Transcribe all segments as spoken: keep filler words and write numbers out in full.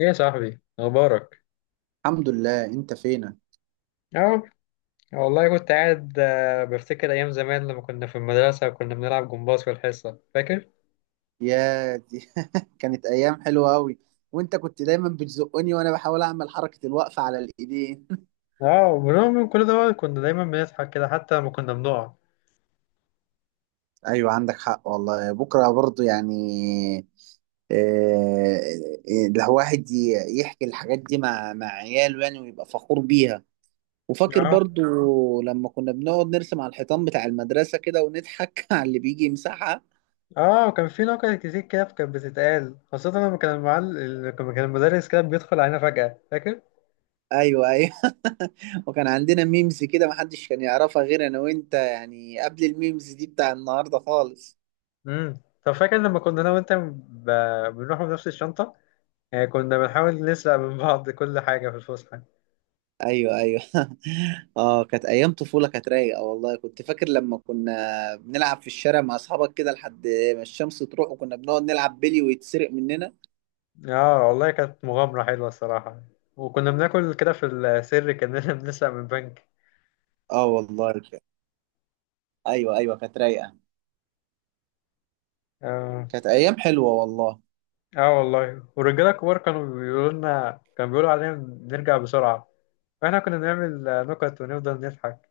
ايه يا صاحبي اخبارك؟ الحمد لله. انت فينك؟ اه. والله كنت قاعد آه، بفتكر ايام زمان لما كنا في المدرسه وكنا بنلعب جمباز في الحصه، فاكر؟ يا دي كانت ايام حلوه قوي. وانت كنت دايما بتزقني وانا بحاول اعمل حركه الوقفه على الايدين اه، وبرغم من كل ده كنا دايما بنضحك كده حتى لما كنا بنقع. ايوه، عندك حق والله، بكره برضو يعني. آه، الواحد ي- يحكي الحاجات دي مع مع عياله يعني ويبقى فخور بيها. وفاكر اه. برضو لما كنا بنقعد نرسم على الحيطان بتاع المدرسه كده ونضحك على اللي بيجي يمسحها. اه. وكان في نكت كتير كده كانت بتتقال، خاصه لما كان المعلم لما كان المدرس كده بيدخل علينا فجاه، فاكر؟ ايوه ايوه وكان عندنا ميمز كده محدش كان يعرفها غير انا وانت، يعني قبل الميمز دي بتاع النهارده خالص. امم طب فاكر لما كنا انا وانت ب... بنروح بنفس الشنطه؟ يعني كنا بنحاول نسرق من بعض كل حاجه في الفسحه. ايوه ايوه اه كانت ايام طفوله كانت رايقه والله. كنت فاكر لما كنا بنلعب في الشارع مع اصحابك كده لحد ما الشمس تروح، وكنا بنقعد نلعب بيلي ويتسرق مننا. اه، والله كانت مغامرة حلوة الصراحة. وكنا بناكل كده في السر كأننا بنسرق من بنك. اه والله ك- ايوه ايوه، كانت رايقه. اه. كانت ايام حلوه والله. اه، والله. والرجالة الكبار كانوا بيقولوا لنا كانوا بيقولوا علينا نرجع بسرعة. فاحنا كنا بنعمل آه، نكت ونفضل نضحك.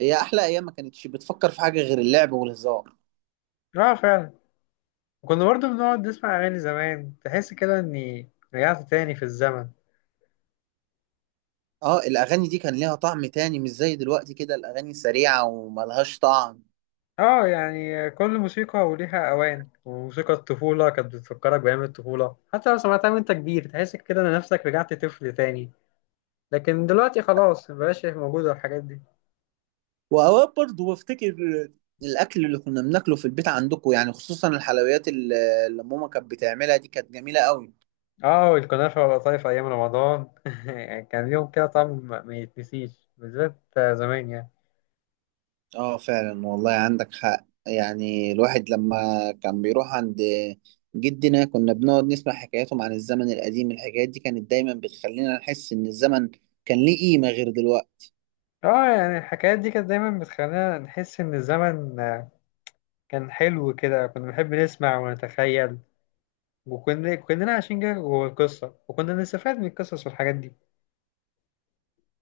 هي احلى ايام، ما كانتش بتفكر في حاجه غير اللعب والهزار. اه فعلا. وكنا برضه بنقعد نسمع أغاني زمان، تحس كده إني رجعت تاني في الزمن. اه الاغاني دي كان ليها طعم تاني، مش زي دلوقتي كده الاغاني سريعه وملهاش طعم. اه، يعني كل موسيقى وليها أوان، وموسيقى الطفولة كانت بتفكرك بأيام الطفولة. حتى لو سمعتها وأنت كبير تحس كده إن نفسك رجعت طفل تاني. لكن دلوقتي خلاص، مبقاش موجودة الحاجات دي. واوقات برضه بفتكر الاكل اللي كنا بناكله في البيت عندكم، يعني خصوصا الحلويات اللي اللي ماما كانت بتعملها دي، كانت جميله قوي. اه، الكنافة والقطايف أيام رمضان كان ليهم كده طعم ما يتنسيش، بالذات زمان يعني. اه فعلا والله، عندك حق. يعني الواحد لما كان بيروح عند جدنا كنا بنقعد نسمع حكاياتهم عن الزمن القديم. الحكايات دي كانت دايما بتخلينا نحس ان الزمن كان ليه قيمه غير دلوقتي. اه، يعني الحكايات دي كانت دايما بتخلينا نحس إن الزمن كان حلو كده. كنا بنحب نسمع ونتخيل، وكنا كلنا عايشين كده جوه القصة، وكنا بنستفاد من القصص والحاجات دي.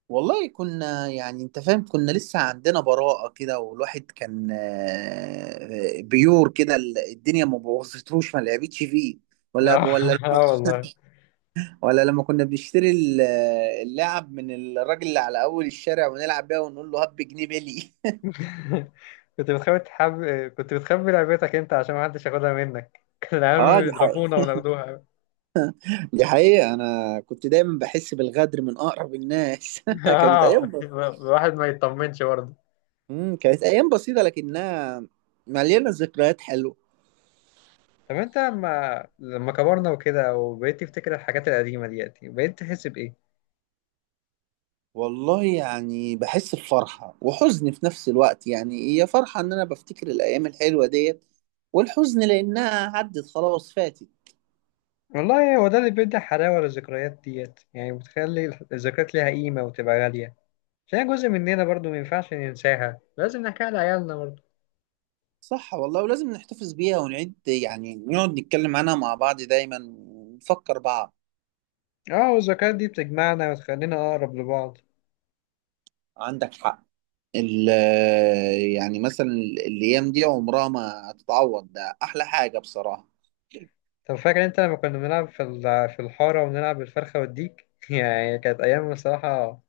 والله كنا يعني انت فاهم، كنا لسه عندنا براءة كده، والواحد كان آه، بيور كده. ال- الدنيا ما بوظتهوش ما لعبتش فيه. ولا اه. ولا اه والله. ولا لما كنا بنشتري ال- اللعب من الراجل اللي على اول الشارع ونلعب بيها ونقول له هب جنيه بلي. كنت بتخبي تحب... كنت بتخبي لعبتك انت عشان محدش ياخدها منك، كانوا اه العيال دي حقيقة. بيضربونا وناخدوها. دي حقيقة، انا كنت دايما بحس بالغدر من اقرب الناس كانت اه، ايام ب- الواحد ما يطمنش برضه. مم، كانت ايام بسيطة لكنها مليانة ذكريات حلوة. طب انت لما لما كبرنا وكده وبقيت تفتكر الحاجات القديمة ديت، بقيت تحس بإيه؟ والله يعني بحس بفرحة وحزن في نفس الوقت، يعني هي فرحة إن أنا بفتكر الأيام الحلوة ديت، والحزن لأنها عدت خلاص فاتت. والله هو ده اللي بيدي حلاوة للذكريات ديت، يعني بتخلي الذكريات ليها قيمة وتبقى غالية، عشان جزء مننا برضه ما ينفعش ننساها، لازم نحكيها لعيالنا برضه. صح والله، ولازم نحتفظ بيها ونعيد يعني نقعد نتكلم عنها مع بعض دايما ونفكر بعض. اه، والذكريات دي بتجمعنا وتخلينا أقرب لبعض. عندك حق. ال يعني مثلا الأيام دي عمرها ما هتتعوض، ده أحلى حاجة بصراحة. طب فاكر انت لما كنا بنلعب في ال- في الحارة ونلعب بالفرخة والديك؟ يعني كانت أيام بصراحة،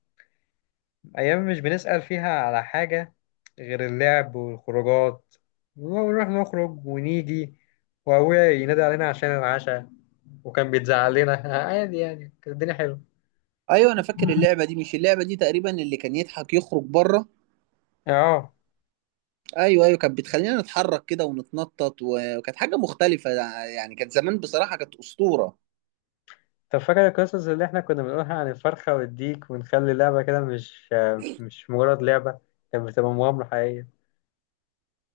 أيام مش بنسأل فيها على حاجة غير اللعب والخروجات. ونروح نخرج ونيجي وأبويا ينادي علينا عشان العشاء، وكان بيتزعل لنا عادي. يعني كانت الدنيا حلوة. أيوة أنا فاكر اللعبة دي، مش اللعبة دي تقريبا اللي كان يضحك يخرج بره. اه. ايوه ايوه، كانت بتخلينا نتحرك كده ونتنطط و- وكانت حاجه مختلفه، يعني كانت زمان بصراحه كانت اسطوره. طب فاكر القصص اللي احنا كنا بنقولها عن الفرخة والديك، ونخلي اللعبة كده مش مش مجرد لعبة، كانت بتبقى مغامرة حقيقية.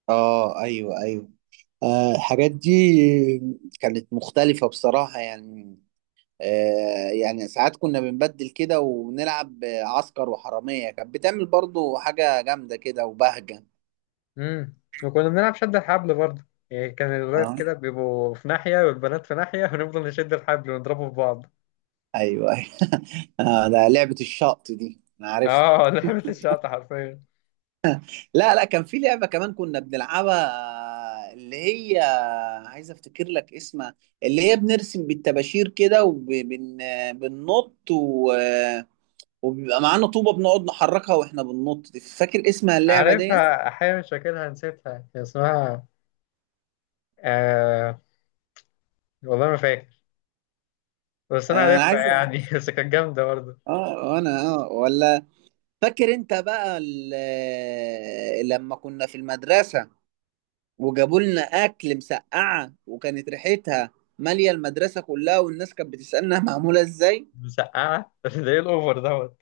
اه ايوه ايوه. آه الحاجات دي كانت مختلفه بصراحه يعني. آه يعني ساعات كنا بنبدل كده ونلعب عسكر وحراميه، كانت بتعمل برضو حاجه جامده كده وبهجه. امم. وكنا بنلعب شد الحبل برضه، يعني كان الولاد اه كده بيبقوا في ناحية والبنات في ناحية، ونفضل نشد الحبل ونضربه في بعض. ايوه ايوه آه ده لعبه الشط دي انا عارفها. اه، لعبة الشقطة حرفيا. لا لا، كان في لعبة كمان كنا بنلعبها، اللي هي عايز افتكر لك اسمها، اللي هي بنرسم بالطباشير كده وبننط و... وبيبقى معانا طوبة بنقعد نحركها واحنا بننط دي. فاكر اسمها اللعبة دي؟ عارفها أحيانا، مش فاكرها، نسيتها. كان اسمها آه والله ما فاكر، بس أنا آه عارفها عايز. يعني. بس كانت جامدة برضه. اه انا اه. ولا فاكر انت بقى ال- لما كنا في المدرسة وجابوا لنا اكل مسقعة وكانت ريحتها مالية المدرسة كلها، والناس كانت بتسألنا معمولة ازاي؟ مسقعة! ده إيه الأوفر دوت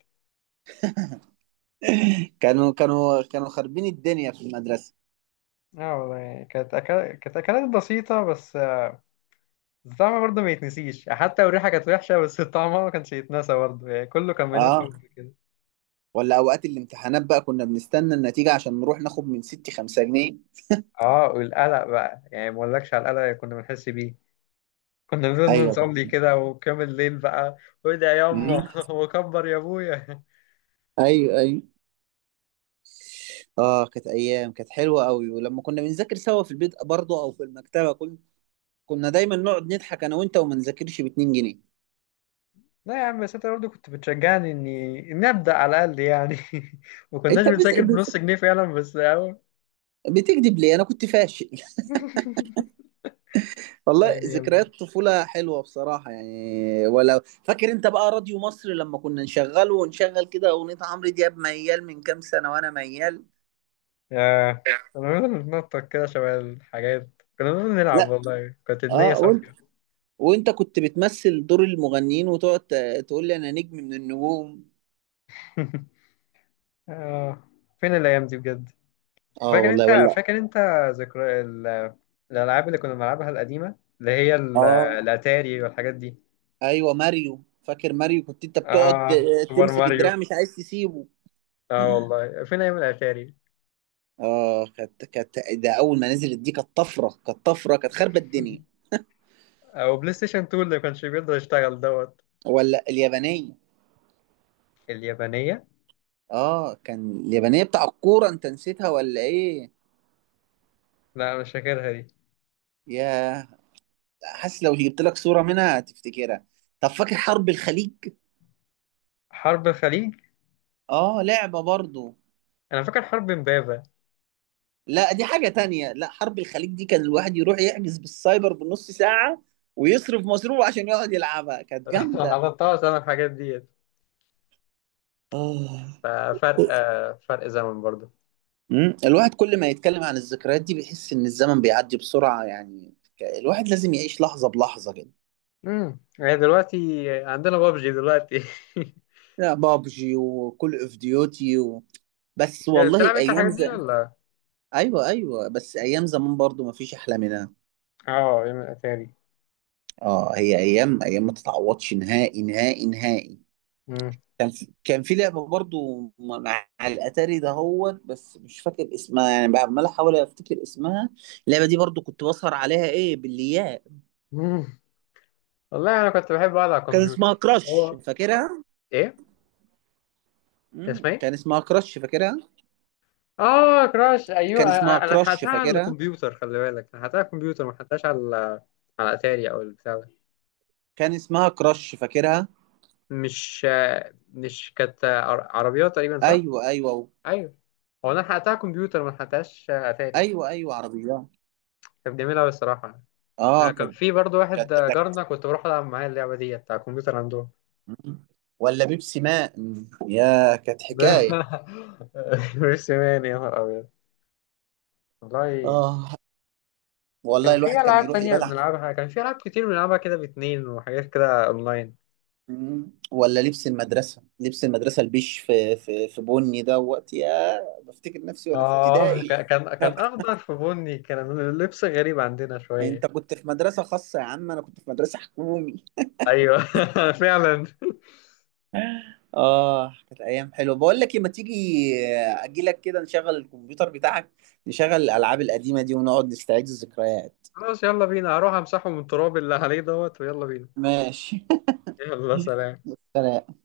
كانوا كانوا كانوا خاربين الدنيا في المدرسة. اه والله، يعني كانت أكل... كانت أكلات بسيطة، بس آه، الطعم برضه ما يتنسيش. حتى لو الريحة كانت وحشة، بس الطعم ما كانش يتنسى برضه، يعني كله كان بينهم اه حب كده. ولا اوقات الامتحانات بقى، كنا بنستنى النتيجة عشان نروح ناخد من ستي خمسة جنيه. اه، والقلق بقى، يعني ما اقولكش على القلق اللي كنا بنحس بيه. كنا بنقول ايوه نصلي ده. كده وكامل الليل بقى، وادعي يا يما مم. وكبر يا ابويا. ايوه ايوه. اه كانت ايام كانت حلوة قوي. ولما كنا بنذاكر سوا في البيت برضه او في المكتبة، كنا كنا دايما نقعد نضحك انا وانت وما نذاكرش ب اتنين جنيه. لا يا عم، بس انت برضه كنت بتشجعني اني اني ابدا على الاقل يعني. ما كناش انت بت... بنذاكر بنص بت- جنيه فعلا، بس اهو. بتكذب ليه، انا كنت فاشل. والله يعني يا ابني، ذكريات طفولة حلوة بصراحة يعني. ولو فاكر انت بقى راديو مصر لما كنا نشغله ونشغل كده اغنية عمرو دياب ميال، من كام سنة، وانا ميال. ياه، كنا بنفضل نتنطط كده شبه الحاجات، كنا بنفضل نلعب. لا والله كانت النية اه. وانت صافية. وانت كنت بتمثل دور المغنيين وتقعد ت- تقول لي انا نجم من النجوم. آه. فين الأيام دي بجد؟ اه فاكر أنت والله. ولا فاكر أنت ذكرى ال- الألعاب اللي كنا بنلعبها القديمة، اللي هي ال- اه الأتاري والحاجات دي. ايوه ماريو، فاكر ماريو كنت انت بتقعد آه، ت- سوبر تمسك الدراع ماريو. مش عايز تسيبه. آه والله، فين أيام الأتاري، اه كانت كانت، ده اول ما نزلت دي كانت طفرة، كانت طفرة، كانت خربت الدنيا. أو بلاي ستيشن اتنين اللي ما كانش بيقدر يشتغل دوت ولا اليابانية. اليابانية. اه كان اليابانية بتاع الكورة انت نسيتها ولا ايه؟ لا، مش فاكرها دي. يا حاسس لو جبت لك صورة منها هتفتكرها. طب فاكر حرب الخليج؟ حرب الخليج؟ اه لعبة برضو. أنا فاكر حرب إمبابة. لا دي حاجة تانية، لا حرب الخليج دي كان الواحد يروح يحجز بالسايبر بنص ساعة ويصرف مصروف عشان يقعد يلعبها، كانت جامدة. حضرتها بسبب الحاجات ديت، اه. ففرق آه، فرق زمن برضه. مم. الواحد كل ما يتكلم عن الذكريات دي بيحس ان الزمن بيعدي بسرعة، يعني ك- الواحد لازم يعيش لحظة بلحظة كده. امم هي دلوقتي عندنا بابجي دلوقتي. لا بابجي وكل اوف ديوتي و... بس والله بتلعب أنت ايام. الحاجات دي ولا؟ ايوه ايوه، بس ايام زمان برضو ما فيش احلى منها. اه، يوم الأتاري. اه هي ايام، ايام ما تتعوضش نهائي نهائي نهائي. امم كان في كان في لعبه برضو مع الاتاري ده هوت، بس مش فاكر اسمها، يعني عمال احاول افتكر اسمها. اللعبه دي برضو كنت بسهر عليها، ايه بالياء. أمم. والله أنا كنت بحب أقعد على كان اسمها الكمبيوتر. كراش، هو فاكرها؟ إيه؟ كان مم. اسمها إيه؟ كان اسمها كراش، فاكرها؟ آه كراش! أيوه، كان اسمها أنا أنا كراش، حقتها على فاكرها؟ الكمبيوتر، خلي بالك، أنا حقتها على الكمبيوتر، ما حقتهاش على على أتاري أو البتاع ده. كان اسمها كراش، فاكرها؟ مش مش كانت عر- عربيات تقريبا، صح؟ ايوه ايوه. ايوه. هو انا حققتها كمبيوتر، ما حققتهاش اتاري. ايوه ايوه عربيات. كانت جميله أوي الصراحه يعني. آه، اه كان كانت في برضو واحد كانت. جارنا كنت بروح العب معاه اللعبه دي بتاع الكمبيوتر عندهم. مم. ولا بيبسي ماء. مم. يا كانت حكاية. ميرسي مان، يا نهار ابيض والله. اه كان والله في الواحد كان العاب يروح تانية يبدع. بنلعبها، كان في العاب كتير بنلعبها كده باتنين، وحاجات كده اونلاين. مم. ولا لبس المدرسة، لبس المدرسة البيش في في في بني، ده وقت يا بفتكر نفسي وانا في اه، ابتدائي. ك- كان كان اخضر في بني، كان اللبس غريب عندنا شويه. انت كنت في مدرسة خاصة يا عم، انا كنت في مدرسة حكومي. ايوه. فعلا. اه كانت ايام حلوه. بقول لك إيه، ما تيجي اجي لك كده نشغل الكمبيوتر بتاعك، نشغل الالعاب القديمه دي ونقعد نستعيد الذكريات. خلاص يلا بينا، هروح امسحه من التراب اللي عليه دوت ويلا بينا. ماشي. يلا، سلام. سلام.